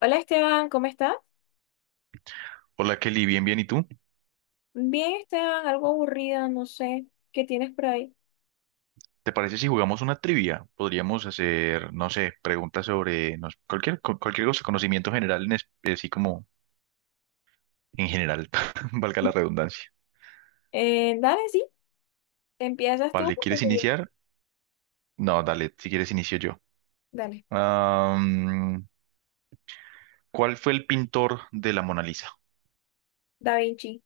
Hola Esteban, ¿cómo estás? Hola Kelly, bien, bien. ¿Y tú? Bien Esteban, algo aburrida, no sé qué tienes por ahí. ¿Te parece si jugamos una trivia? Podríamos hacer, no sé, preguntas sobre no sé, cualquier cosa, conocimiento general, así como en general, valga la redundancia. Dale, sí, empiezas tú. Vale, Porque ¿quieres iniciar? No, dale, si quieres inicio yo. Dale. Am, ¿Cuál fue el pintor de la Mona Lisa? Da Vinci.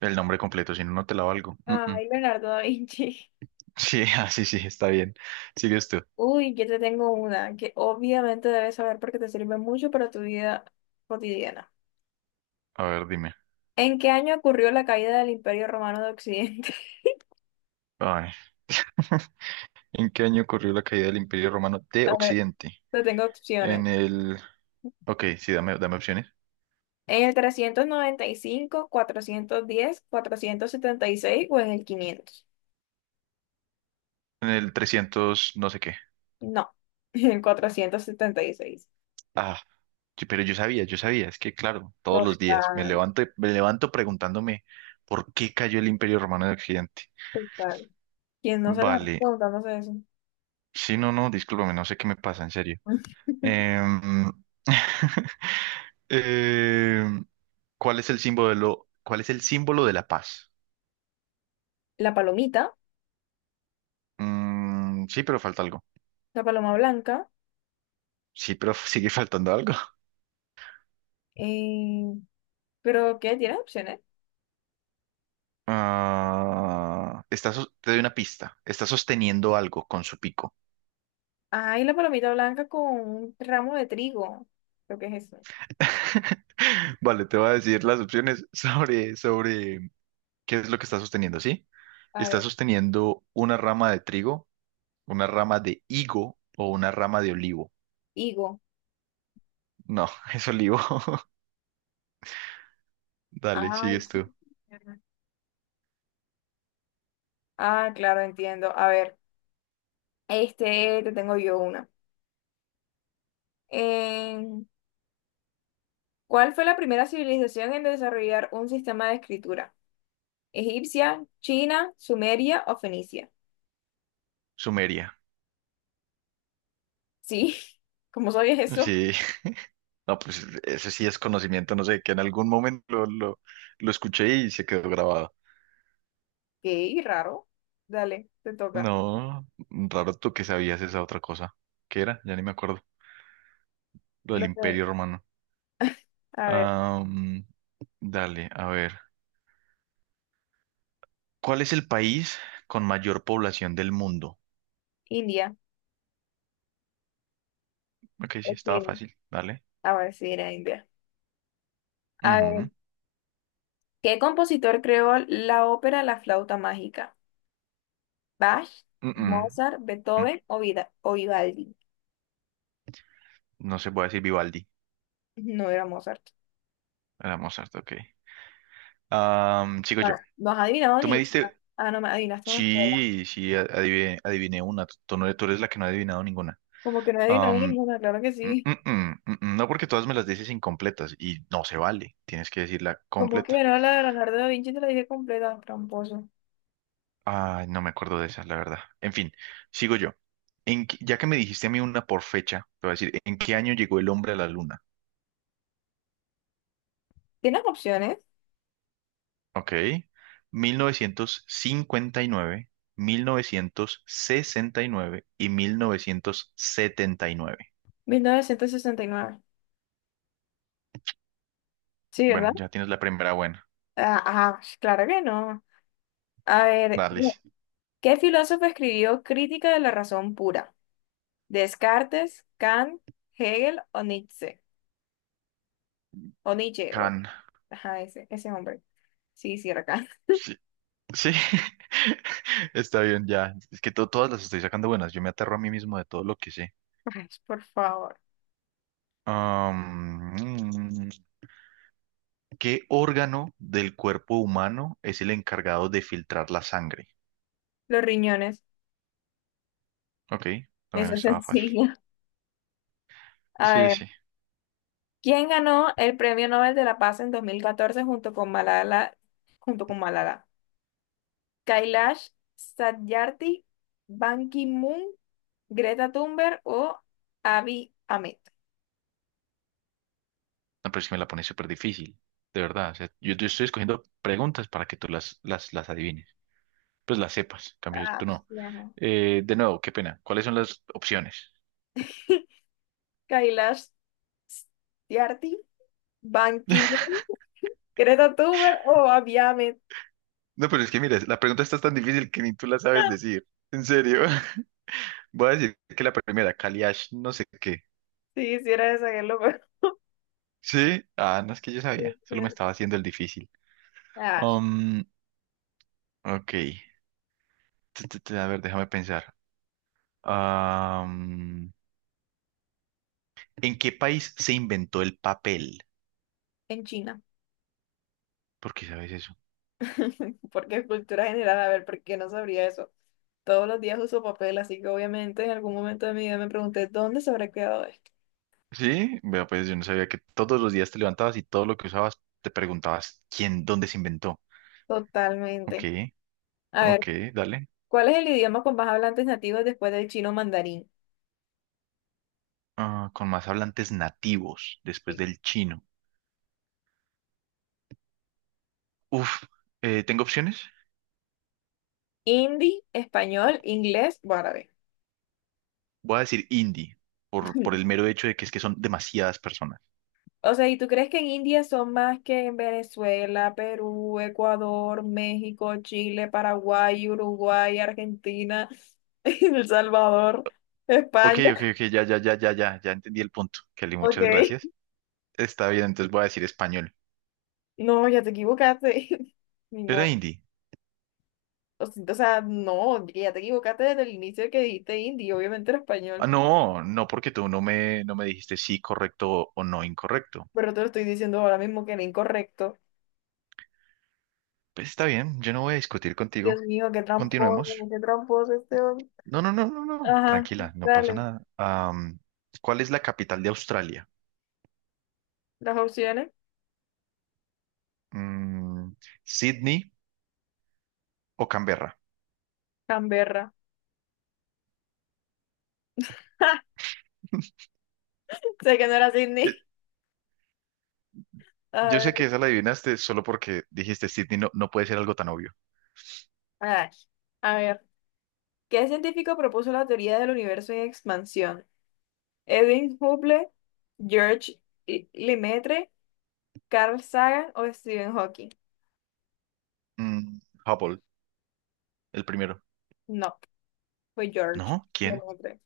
El nombre completo, si no, no te la valgo. Mm, mm. Ay, Leonardo da Vinci. Sí, ah, sí, sí, está bien. Sigues tú. Uy, yo te tengo una que obviamente debes saber porque te sirve mucho para tu vida cotidiana. A ver, dime. ¿En qué año ocurrió la caída del Imperio Romano de Occidente? Ay. ¿En qué año ocurrió la caída del Imperio Romano de A ver, Occidente? te tengo opciones. En el Ok, sí, dame, dame opciones. ¿En el trescientos noventa y cinco, cuatrocientos diez, cuatrocientos setenta y seis o en el quinientos? En el 300, no sé qué. No, en 476. Ah, pero yo sabía, yo sabía. Es que, claro, todos los días me Total, levanto, me levanto preguntándome por qué cayó el Imperio Romano en Occidente. total. ¿Quién no se lo va Vale. preguntándose eso? Sí, no, no, discúlpame, no sé qué me pasa, en serio. Em, em, ¿cuál es el símbolo, cuál es el símbolo de la paz? La palomita, Mm, sí, pero falta algo. la paloma blanca. Sí, pero sigue faltando algo. eh, ¿Pero qué? ¿Tiene opciones? Ah, te doy una pista. Está sosteniendo algo con su pico. Ay, la palomita blanca con un ramo de trigo. Creo que es eso. Vale, te voy a decir las opciones sobre qué es lo que está sosteniendo, ¿sí? A Está ver, sosteniendo una rama de trigo, una rama de higo o una rama de olivo. higo. No, es olivo. Dale, Ay, sigues tú. ah, claro, entiendo. A ver, este te tengo yo una. Eh, ¿Cuál fue la primera civilización en desarrollar un sistema de escritura? Egipcia, China, Sumeria o Fenicia. Sumeria. Sí, ¿cómo sabías eso? Sí, no, pues ese sí es conocimiento, no sé, que en algún momento lo escuché y se quedó grabado. Qué raro. Dale, te toca. No, raro tú que sabías esa otra cosa. ¿Qué era? Ya ni me acuerdo. Lo del Los de- Imperio Romano. a ver, Ah, dale, a ver. ¿Cuál es el país con mayor población del mundo? India Ok, sí, o estaba China. fácil. Dale. A ver si era India. A Ujú. ver, ¿qué compositor creó la ópera La flauta mágica? ¿Bach, Mm, mm, Mozart, mm. Beethoven o, Vida o Vivaldi? No se puede decir Vivaldi. No era Mozart. Era Mozart, ok. Ah, sigo Bueno, yo. no has adivinado Tú me ninguna. diste. Ah, no me adivinaste una sola. Sí, sí, adiviné, adiviné una. Tú eres la que no ha adivinado ninguna. ¿Como que no he adivinado ninguna? Claro que Mm, sí. mm, mm, mm, mm. No porque todas me las dices incompletas y no se vale, tienes que decirla Como que completa. no, la de Leonardo da Vinci te la dije completa, tramposo. Ay, no me acuerdo de esas, la verdad. En fin, sigo yo. Ya que me dijiste a mí una por fecha, te voy a decir, ¿en qué año llegó el hombre a la luna? ¿Tienes opciones? Ok, 1959, mil novecientos sesenta y 1979. 1969. Sí, Bueno, ¿verdad? ya tienes la primera buena. Ah, ah, claro que no. A ver, Dale, no, ¿qué filósofo escribió Crítica de la razón pura? ¿Descartes, Kant, Hegel o Nietzsche? O Nietzsche, o- Can. ajá, ese, ese hombre. Sí, sí, era Kant. Sí, sí, está bien, ya. Es que todas las estoy sacando buenas. Yo me aterro a mí mismo de todo lo que sé. Ay, por favor. Am, mm, ¿Qué órgano del cuerpo humano es el encargado de filtrar la sangre? Los riñones, Ok, también eso es estaba fácil. sencillo. A Sí, ver, sí. ¿quién ganó el Premio Nobel de la Paz en 2014 junto con Malala, junto con Malala? Kailash Satyarthi, Ban Ki-moon, Greta Thunberg o Abiy Ahmed. No, pero es que me la pone súper difícil, de verdad. O sea, yo estoy escogiendo preguntas para que tú las adivines, pues las sepas. En cambio, Ah, tú no. sí, ajá. De nuevo, qué pena. ¿Cuáles son las opciones? Kailash Tyagi, Ban Ki-moon, Greta Thunberg o Abiy Ahmed. No, pero es que mira, la pregunta está tan difícil que ni tú la sabes decir. En serio. Voy a decir que la primera, Kaliash, no sé qué. Si hiciera esa, qué loco. Sí, ah, no es que yo Sí, sabía, sí, solo me sí. estaba haciendo el difícil. Ah, Um, ok, a ver, déjame pensar. Am, ¿En qué país se inventó el papel? en China. ¿Por qué sabes eso? Porque es cultura general, a ver, ¿por qué no sabría eso? Todos los días uso papel, así que obviamente en algún momento de mi vida me pregunté dónde se habrá quedado esto. Sí, vea, pues yo no sabía que todos los días te levantabas y todo lo que usabas te preguntabas quién, dónde se inventó. Ok, Totalmente. A ok, ver, dale. ¿cuál es el idioma con más hablantes nativos después del chino mandarín? Ah, con más hablantes nativos después Sí. del chino. Uf, ¿tengo opciones? Hindi, español, inglés o árabe. Voy a decir indie, por el mero hecho de que es que son demasiadas personas. O sea, ¿y tú crees que en India son más que en Venezuela, Perú, Ecuador, México, Chile, Paraguay, Uruguay, Argentina, El Salvador, Ok, España? ok, ok, ya, ya, ya, ya, ya, ya entendí el punto. Kelly, Ok. muchas gracias. Está bien, entonces voy a decir español. No, ya te equivocaste. Ni Era modo. indie. O sea, no, que ya te equivocaste desde el inicio que dijiste indio, obviamente era Ah, español. no, no, porque tú no me dijiste sí, correcto o no incorrecto. Pero te lo estoy diciendo ahora mismo que era incorrecto. Pues está bien, yo no voy a discutir Dios contigo. mío, Continuemos. qué tramposo este hombre. No, no, no, no, no. Ajá, Tranquila, no pasa dale. nada. ¿Cuál es la capital de Australia? Las opciones. Mm, ¿Sydney o Canberra? Canberra. Sé que no era Sydney. A Yo ver, sé que esa la adivinaste solo porque dijiste Sydney no, no puede ser algo tan obvio. ah, a ver, ¿qué científico propuso la teoría del universo en expansión? ¿Edwin Hubble, George Lemaitre, Carl Sagan o Stephen Hawking? Mm, Hubble, el primero. No, fue George ¿No? ¿Quién? Lemaitre.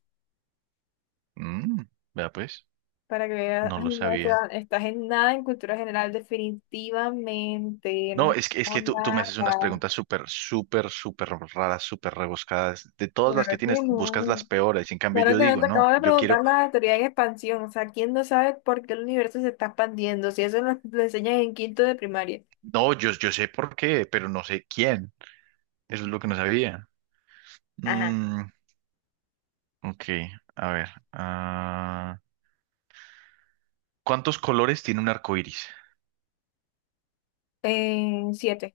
Mm, vea pues, Para que veas, no ay, lo no, o sea, sabía. estás en nada en cultura general, definitivamente, no No, estás es que en tú me nada. haces unas preguntas súper, súper, súper raras, súper rebuscadas. De todas las Claro que que tienes, no. buscas las peores. En cambio, Claro yo que no, digo, te acabo no, de yo quiero. preguntar la teoría en expansión, o sea, ¿quién no sabe por qué el universo se está expandiendo? Si eso nos lo enseñan en quinto de primaria. No, yo sé por qué, pero no sé quién. Eso es lo que no sabía. Ajá. Mm, ok, a ver. Ah, ¿cuántos colores tiene un arco iris? En siete.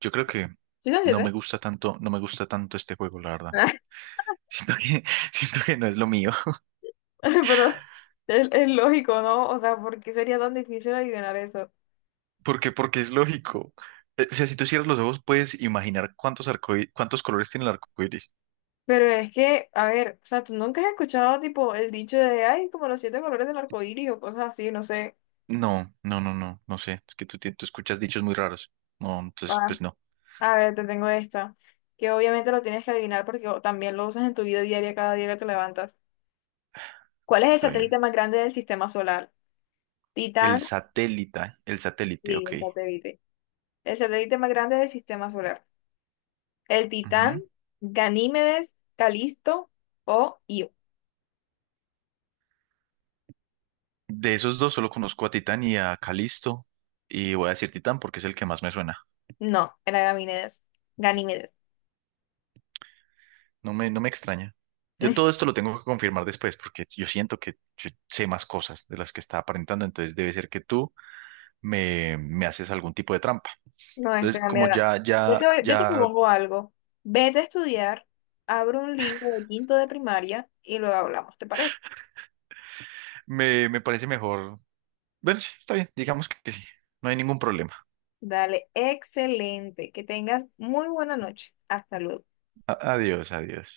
Yo creo que ¿Sí son no me siete? gusta tanto, no me gusta tanto este juego, la verdad. Siento que, siento que no es lo mío. Pero es lógico, ¿no? O sea, ¿por qué sería tan difícil adivinar eso? ¿Por qué? Porque es lógico. O sea, si tú cierras los ojos, puedes imaginar cuántos cuántos colores tiene el arco iris. Pero es que, a ver, o sea, tú nunca has escuchado tipo el dicho de, ay, como los siete colores del arco iris o cosas así, no sé. No, no, no, no, no sé. Es que tú escuchas dichos muy raros. No, entonces, Ah, pues no. a ver, te tengo esta, que obviamente lo tienes que adivinar porque también lo usas en tu vida diaria cada día que te levantas. ¿Cuál es el Está bien. satélite más grande del sistema solar? Titán, El satélite, sí, ok. el satélite. El satélite más grande del sistema solar. El Titán, Ujú. Ganímedes, Calisto o Io. De esos dos solo conozco a Titán y a Calisto. Y voy a decir Titán porque es el que más me suena. No, era Ganímedes. Ganímedes. No me extraña. Yo todo esto lo tengo que confirmar después porque yo siento que yo sé más cosas de las que está aparentando, entonces debe ser que tú me haces algún tipo de trampa. No, este Entonces, como era. ya, ya, Yo te ya propongo algo. Vete a estudiar, abre un libro de quinto de primaria y luego hablamos, ¿te parece? me parece mejor. Bueno, sí, está bien, digamos que sí, no hay ningún problema. Dale, excelente. Que tengas muy buena noche. Hasta luego. Adiós, adiós.